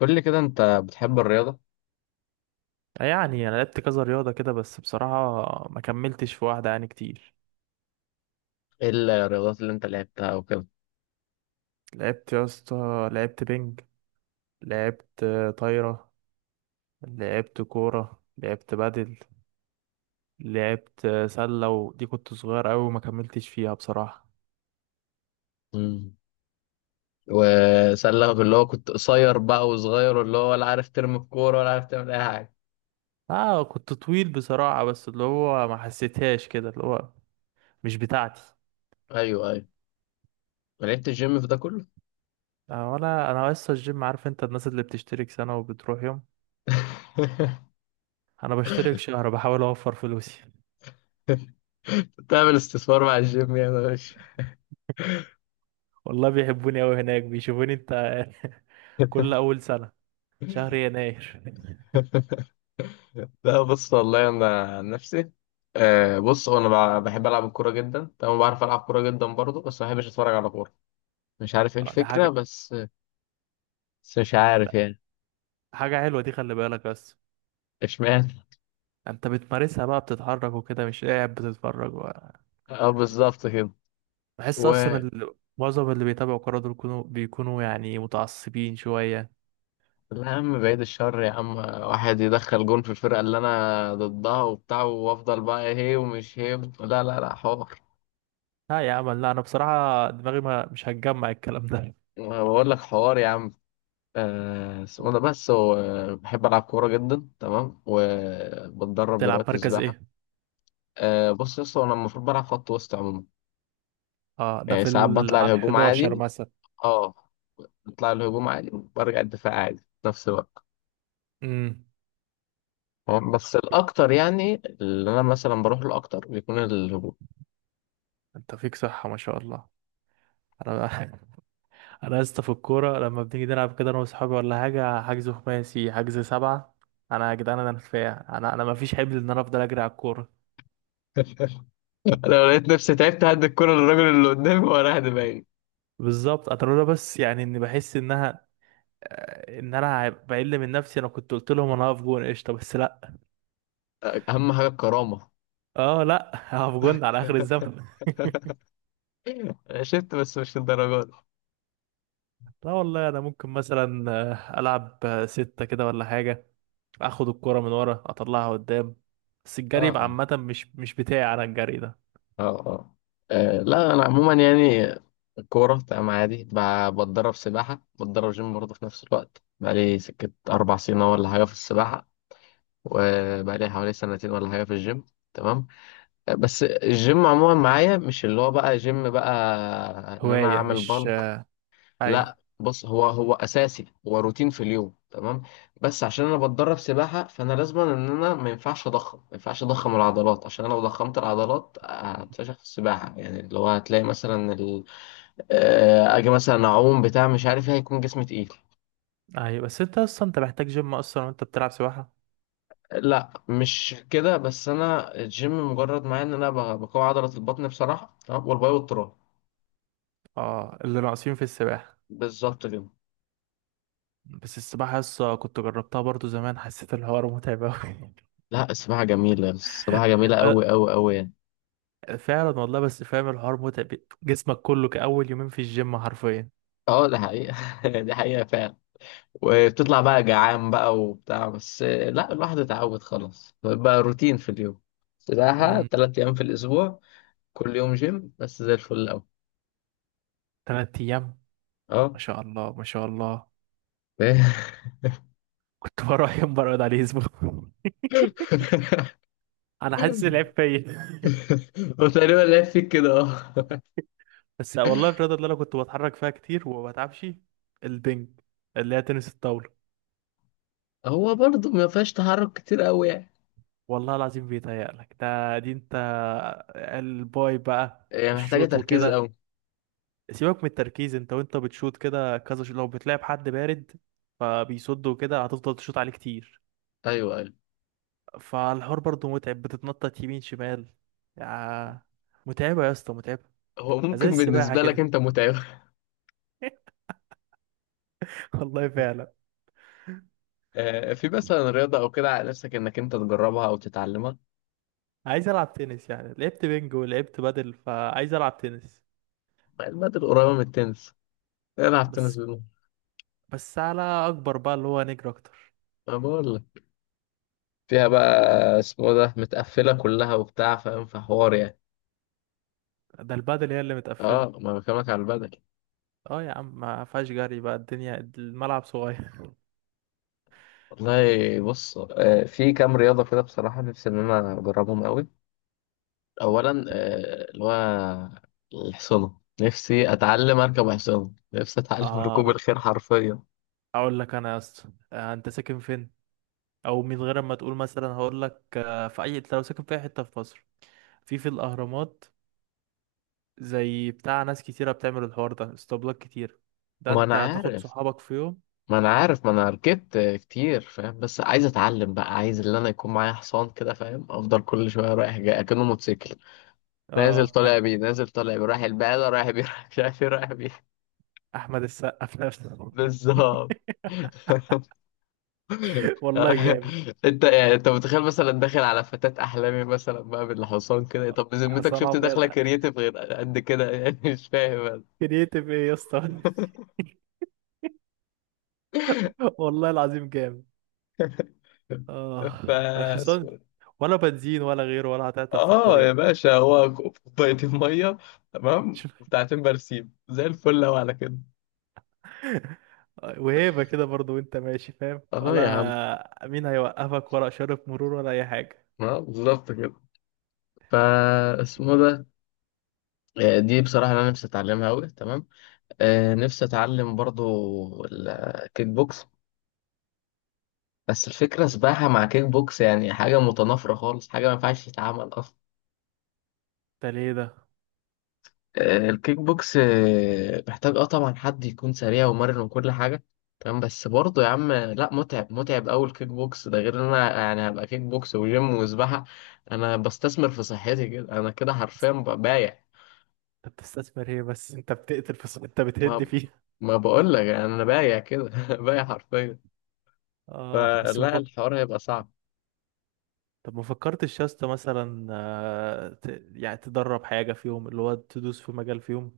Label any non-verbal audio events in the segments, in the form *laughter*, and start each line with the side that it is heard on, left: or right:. left: قول لي كده انت بتحب الرياضة؟
right: يعني انا لعبت كذا رياضه كده، بس بصراحه ما كملتش في واحده يعني كتير.
left: ايه الرياضات اللي انت لعبتها وكده؟
right: لعبت يا اسطى، لعبت بينج، لعبت طايره، لعبت كوره، لعبت بدل، لعبت سله، ودي كنت صغير قوي وما كملتش فيها بصراحه.
left: مم. وسألك اللي هو كنت قصير بقى وصغير واللي هو ولا عارف ترمي الكورة ولا عارف تعمل اي حاجة؟
right: اه، كنت طويل بصراحه بس اللي هو ما حسيتهاش كده، اللي هو مش بتاعتي.
left: ايوه، ايوه. ما لعبت الجيم في ده كله؟
right: آه، ولا انا لسه الجيم. عارف انت الناس اللي بتشترك سنه وبتروح يوم؟
left: *laughs*
right: انا بشترك شهر، بحاول اوفر فلوسي.
left: تعمل استثمار مع الجيم يا باشا؟
right: *laughs* والله بيحبوني قوي هناك، بيشوفوني انت. *laughs* كل
left: *laughs*
right: اول سنه شهر يناير. *laughs*
left: لا، بص والله انا عن نفسي. بص هو انا بحب العب الكوره جدا، تمام، بعرف العب كوره جدا برضه، بس ما بحبش اتفرج على كوره. مش عارف ايه
right: ده
left: الفكره
right: حاجة،
left: بس. بس مش عارف يعني.
right: حاجة حلوة دي، خلي بالك بس.
left: اشمعنى؟
right: انت بتمارسها بقى، بتتحرك وكده، مش قاعد بتتفرج.
left: *laughs* اه، بالظبط كده.
right: بحس اصلا،
left: ولا،
right: معظم اللي بيتابعوا كورة دول بيكونوا يعني متعصبين شوية.
left: يا عم بعيد الشر يا عم، واحد يدخل جون في الفرقة اللي أنا ضدها وبتاع، وأفضل بقى هي ومش هي. لا، لا، لا حوار.
right: لا يا عم، لا، انا بصراحة دماغي ما مش هتجمع الكلام ده.
left: بقول لك حوار يا عم. اسمه ده، بس هو بحب ألعب كورة جدا، تمام، وبتدرب
right: تلعب
left: دلوقتي
right: مركز
left: سباحة.
right: ايه؟
left: بص يا اسطى، أنا المفروض بلعب خط وسط عموما.
right: اه، ده
left: يعني
right: في
left: ساعات بطلع
right: على ال
left: الهجوم
right: 11
left: عادي.
right: مثلا.
left: اه، بطلع الهجوم عادي وبرجع الدفاع عادي في نفس الوقت.
right: امم.
left: تمام؟ بس الأكتر يعني، اللي أنا مثلا بروح له أكتر بيكون الهجوم.
right: انت فيك صحة ما شاء الله. انا، *laughs* انا يا اسطى في الكوره لما بنيجي نلعب كده انا واصحابي، ولا حاجه، حجز خماسي، حجز سبعه. انا يا جدعان، انا رفيع، انا ما فيش حبل ان انا افضل اجري على الكوره.
left: انا لو لقيت نفسي تعبت هدي الكرة للراجل اللي قدامي وراح دماغي.
right: بالظبط. انا لولا بس، يعني اني بحس انها، ان انا هبقى بقل من نفسي، انا كنت قلت لهم انا هقف جون قشطه، بس لا.
left: أهم حاجة الكرامة.
right: اه لا، *laughs* هقف جون على اخر الزمن.
left: *laughs* أنا شفت، بس مش للدرجة دي.
right: لا والله انا ممكن مثلا العب 6 كده ولا حاجه، اخد الكوره من ورا اطلعها قدام. بس الجري
left: اه،
right: يبقى
left: اه.
right: عامه، مش بتاعي انا، الجري ده
left: اه، اه. لا، أنا عموما يعني الكورة تمام عادي، بتدرب سباحة، بتدرب جيم برضه في نفس الوقت، بقالي سكة 4 سنين أهو ولا حاجة في السباحة، وبقالي حوالي سنتين ولا حاجة في الجيم. تمام. بس الجيم عموما معايا مش اللي هو بقى جيم بقى، إن أنا
right: هوايه
left: أعمل
right: مش
left: بالك.
right: آه، ايوه
left: لا، بص هو هو اساسي، هو روتين في اليوم، تمام. بس عشان انا بتدرب سباحه، فانا لازم ان انا ما ينفعش اضخم العضلات، عشان انا لو ضخمت العضلات هتفشخ في السباحه، يعني اللي هو هتلاقي مثلا اجي مثلا اعوم بتاع مش عارف ايه، هيكون جسمي تقيل.
right: ايوه. بس انت اصلا، انت محتاج جيم اصلا وانت بتلعب سباحة.
left: لا، مش كده، بس انا الجيم مجرد معايا ان انا بقوي عضله البطن بصراحه، تمام، والباي والتراي.
right: اه، اللي ناقصين في السباحة.
left: بالظبط كده.
right: بس السباحة لسه كنت جربتها برضو زمان، حسيت الحوار متعب أوي.
left: لا، السباحه جميله، السباحه
right: *laughs*
left: جميله قوي
right: آه،
left: قوي قوي يعني.
right: فعلا والله، بس فاهم الحوار متعب. جسمك كله كأول يومين في الجيم حرفيا.
left: اه، ده حقيقه. *laughs* دي حقيقه فعلا. وبتطلع بقى جعان بقى وبتاع، بس لا، الواحد اتعود خلاص، بقى روتين في اليوم. سباحة
right: مم،
left: 3 أيام في الأسبوع، كل يوم جيم بس زي الفل أوي.
right: 3 أيام.
left: أه.
right: ما شاء الله ما شاء الله.
left: *laughs*
right: كنت *laughs* بروح يوم برقد عليه أسبوع. *laughs* أنا حاسس العيب فيا. *laughs*
left: هو تقريبا لعب فيك كده، أه.
right: بس والله الرياضة اللي أنا كنت بتحرك فيها كتير وما بتعبش، البنج اللي هي تنس الطاولة.
left: هو برضه ما فيهاش تحرك كتير أوي يعني.
right: والله العظيم بيتهيألك، ده دي انت. الباي بقى،
left: يعني محتاجة
right: الشوط
left: تركيز
right: وكده.
left: أوي.
right: سيبك من التركيز، انت وانت بتشوط كده كذا شوط، لو بتلعب حد بارد فبيصد وكده هتفضل تشوط عليه كتير.
left: أيوه، أيوه.
right: فالحوار برضه متعب، بتتنطط يمين شمال، يا متعبة يا اسطى، متعبة.
left: هو
right: زي
left: ممكن
right: السباحة
left: بالنسبة لك
right: كده.
left: أنت متعبة.
right: *laughs* والله
left: *laughs*
right: فعلا.
left: في مثلا رياضة أو كده على نفسك إنك أنت تجربها أو تتعلمها؟
right: عايز العب تنس، يعني لعبت بينج ولعبت بدل، فعايز العب تنس.
left: المادة القريبة من التنس، العب تنس
right: بس
left: بالمرة.
right: بس على اكبر بقى، اللي هو نجري اكتر.
left: أنا بقول لك، فيها بقى، اسمه ده متقفلة كلها وبتاع، فاهم، في حوار يعني.
right: ده البادل هي اللي متقفلة.
left: اه، ما أنا بكلمك على البدل.
right: اه يا عم، ما فيهاش جري بقى، الدنيا الملعب صغير.
left: والله بص، في كام رياضة كده بصراحة نفسي إن أنا أجربهم أوي. أولا اللي هو الحصانة، نفسي أتعلم أركب حصانة، نفسي
right: *laughs*
left: أتعلم *laughs* ركوب
right: اه،
left: الخيل حرفيا.
right: اقول لك انا يا اسطى، انت ساكن فين؟ او من غير ما تقول مثلا، هقول لك في اي، انت لو ساكن في اي حته في مصر، في الاهرامات، زي بتاع ناس كتيره بتعمل الحوار ده، اسطبلات كتير، ده
left: ما أنا
right: انت تاخد
left: عارف،
right: صحابك في يوم.
left: ما أنا عارف، ما أنا ركبت كتير فاهم، بس عايز أتعلم بقى، عايز اللي أنا يكون معايا حصان كده فاهم، أفضل كل شوية رايح جاي أكنه موتوسيكل، نازل
right: اه،
left: طالع بيه، نازل طالع بيه، رايح البقالة رايح بيه، رايح مش عارف ايه رايح بيه.
right: *laughs* احمد السقا في نفسه.
left: بالظبط. *laughs*
right: *laughs* والله جامد.
left: انت يعني انت متخيل مثلا داخل على فتاة احلامي مثلا بقى بالحصان كده؟ طب بذمتك
right: حسن
left: شفت
right: ابيض،
left: داخله كرييتيف غير قد كده يعني؟ *laughs* مش فاهم انا.
right: كرييتيف ايه يا اسطى؟ *laughs* والله العظيم جامد. اه،
left: ف
right: الحصان ولا بنزين ولا غيره، ولا هتعطل في
left: اه يا
right: الطريق.
left: باشا، هو كوبايتين ميه تمام،
right: *laughs*
left: وبتاعتين برسيم زي الفل لو على كده.
right: وهيبة كده برضو، وانت ماشي فاهم،
left: اه يا عم،
right: ولا مين هيوقفك، ولا إشارة مرور، ولا أي حاجة.
left: اه، بالظبط كده. فا، اسمه ده، دي بصراحه انا نفسي اتعلمها قوي، تمام. نفسي اتعلم برضو الكيك بوكس. بس الفكره سباحه مع كيك بوكس يعني حاجه متنافره خالص، حاجه ما ينفعش تتعمل اصلا.
right: انت ليه ده؟
left: الكيك بوكس محتاج، اه طبعا، حد يكون سريع ومرن وكل حاجه، تمام. بس برضه يا عم، لا، متعب، متعب قوي الكيك بوكس ده، غير ان انا يعني هبقى كيك بوكس وجيم وسباحه. انا بستثمر في صحتي كده، انا كده حرفيا بايع.
right: انت بتستثمر ايه بس؟ انت بتقتل في انت بتهد
left: ما
right: فيه.
left: ما بقول لك انا بايع كده. *laughs* بايع حرفيا.
right: اه، بس
left: فلا
right: مفك...
left: الحوار هيبقى صعب.
right: طب ما فكرتش يا اسطى مثلا يعني تدرب حاجة فيهم، اللي هو تدوس في مجال فيهم.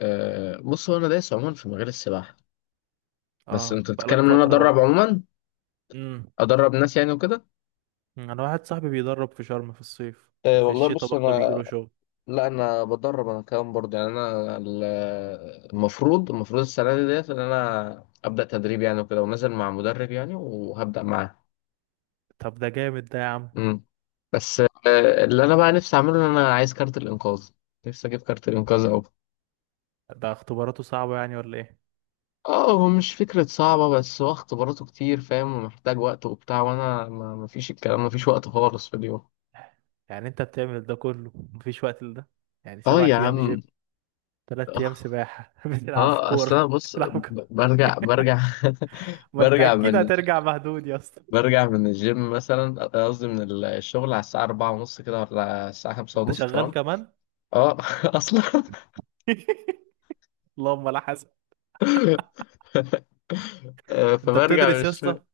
left: أه، بص هو انا دايس عموما في مجال السباحه. بس
right: اه،
left: انت
right: بقالك
left: بتتكلم ان انا
right: فترة
left: ادرب
right: برضو.
left: عموما،
right: امم.
left: ادرب ناس يعني وكده.
right: انا واحد صاحبي بيدرب في شرم في الصيف،
left: أه،
right: وفي
left: والله
right: الشتاء
left: بص
right: برضه
left: انا،
right: بيجيله شغل.
left: لا، انا بدرب، انا كمان برضه يعني انا المفروض السنه دي ديت ان انا ابدا تدريب يعني وكده، ونازل مع مدرب يعني، وهبدا معاه.
right: طب ده جامد ده يا عم.
left: امم. بس أه، اللي انا بقى نفسي اعمله ان انا عايز كارت الانقاذ، نفسي اجيب كارت الانقاذ او...
right: ده اختباراته صعبة يعني، ولا ايه؟
left: اه، هو مش فكرة صعبة، بس هو اختباراته كتير فاهم، ومحتاج وقت وبتاع، وانا ما فيش الكلام، ما فيش وقت خالص في اليوم.
right: يعني انت بتعمل ده كله، مفيش وقت لده؟ يعني
left: اه
right: سبعة
left: يا
right: ايام جيم،
left: عم.
right: 3 ايام سباحة، *laughs* بتلعب في
left: اه، اصلا
right: كورة،
left: بص،
right: بتلعب ك-
left: برجع
right: *laughs*
left: برجع *laughs*
right: ما انت
left: برجع
right: اكيد
left: من ال-
right: هترجع مهدود يا اسطى.
left: برجع من الجيم مثلا، قصدي من الشغل على الساعة 4:30 كده ولا الساعة خمسة
right: انت
left: ونص
right: شغال
left: تمام.
right: كمان؟
left: اه. *laughs* اصلا.
right: *laughs* اللهم لا حسن.
left: *laughs*
right: انت
left: فبرجع من
right: بتدرس يا
left: الشغل.
right: اسطى؟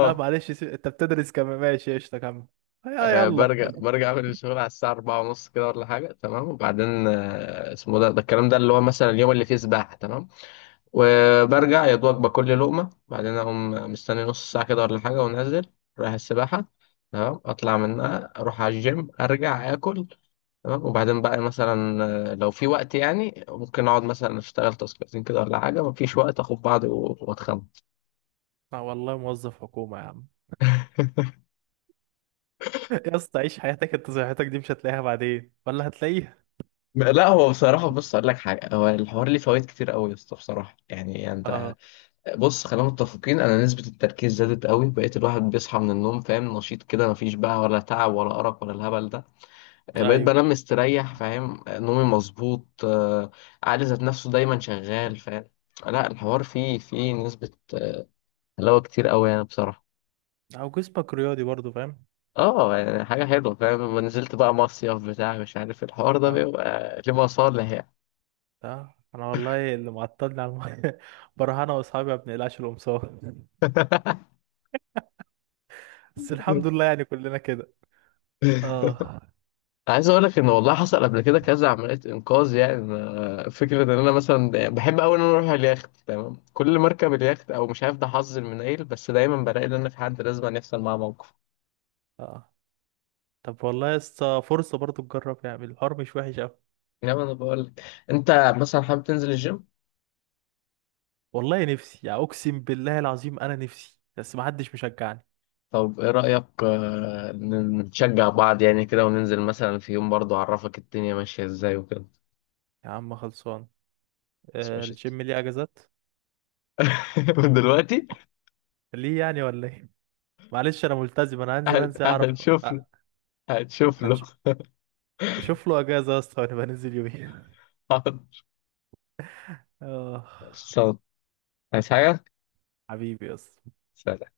right: لا معلش انت بتدرس كمان، ماشي قشطة، كمل. يا يلا.
left: برجع من الشغل على الساعة أربعة ونص كده ولا حاجة، تمام. وبعدين اسمه ده الكلام ده اللي هو مثلا اليوم اللي فيه سباحة، تمام. وبرجع يا دوبك باكل لي لقمة، بعدين أقوم مستني نص ساعة كده ولا حاجة، وأنزل رايح السباحة. تمام، أطلع منها أروح على الجيم، أرجع آكل، تمام. وبعدين بقى مثلا، لو في وقت يعني ممكن أقعد مثلا أشتغل تاسكاتين كده ولا حاجة، مفيش وقت، أخد بعضي و- وأتخمم.
right: اه والله موظف حكومة يا عم.
left: *laughs*
right: *laughs* يا اسطى عيش حياتك، انت صحتك دي مش هتلاقيها بعدين، ولا هتلاقيها.
left: لا، هو بصراحة بص أقول لك حاجة، هو الحوار ليه فوائد كتير قوي يا اسطى بصراحة، يعني
right: اه.
left: أنت، بص خلينا متفقين، أنا نسبة التركيز زادت قوي، بقيت الواحد بيصحى من النوم فاهم نشيط كده، مفيش بقى ولا تعب ولا أرق ولا الهبل ده. يعني بقيت
right: ايوه.
left: بنام مستريح فاهم، نومي مظبوط، عقلي ذات نفسه دايما شغال فاهم. لا، الحوار فيه نسبة حلاوة كتير قوي يعني بصراحة.
right: او جسمك رياضي برضو فاهم.
left: اه، يعني حاجة حلوة فاهم، لما نزلت بقى مصيف بتاع مش عارف الحوار ده
right: اه
left: بيبقى ليه مصالح يعني.
right: اه، انا والله اللي معطلني على الميه، *laughs* بروح انا واصحابي ما بنقلعش القمصان.
left: *laughs*
right: بس الحمد لله يعني كلنا كده. اه
left: عايز اقول لك ان والله حصل قبل كده كذا عمليه انقاذ يعني. فكره ان انا مثلا بحب قوي ان انا اروح اليخت، تمام، كل ما اركب اليخت او مش عارف ده حظ المنيل، بس دايما بلاقي ان انا في حد لازم أن يحصل معاه موقف.
right: اه. طب والله لسه فرصه برضو تجرب، يعني الحوار مش وحش قوي.
left: نعم، انا بقول لك، انت مثلا حابب تنزل الجيم؟
right: والله نفسي يعني، اقسم بالله العظيم انا نفسي، بس ما حدش مشجعني.
left: طب ايه رأيك، نشجع بعض يعني كده، وننزل مثلا في يوم برضه اعرفك الدنيا ماشية ازاي وكده؟
right: يا عم خلصان.
left: بس
right: آه،
left: ماشي.
right: الجيم ليه اجازات؟
left: *laughs* من دلوقتي.
right: ليه يعني ولا ايه؟ معلش انا ملتزم، انا هنزل انزل اعرف
left: هنشوف له.
right: آه.
left: هنشوف له.
right: هنش-
left: *laughs*
right: شوف له اجازه يا اسطى، ونبقى ننزل يومين.
left: حاضر.
right: *laughs* اه،
left: خلصان. عايز حاجة؟
right: حبيبي يا اسطى.
left: سلام.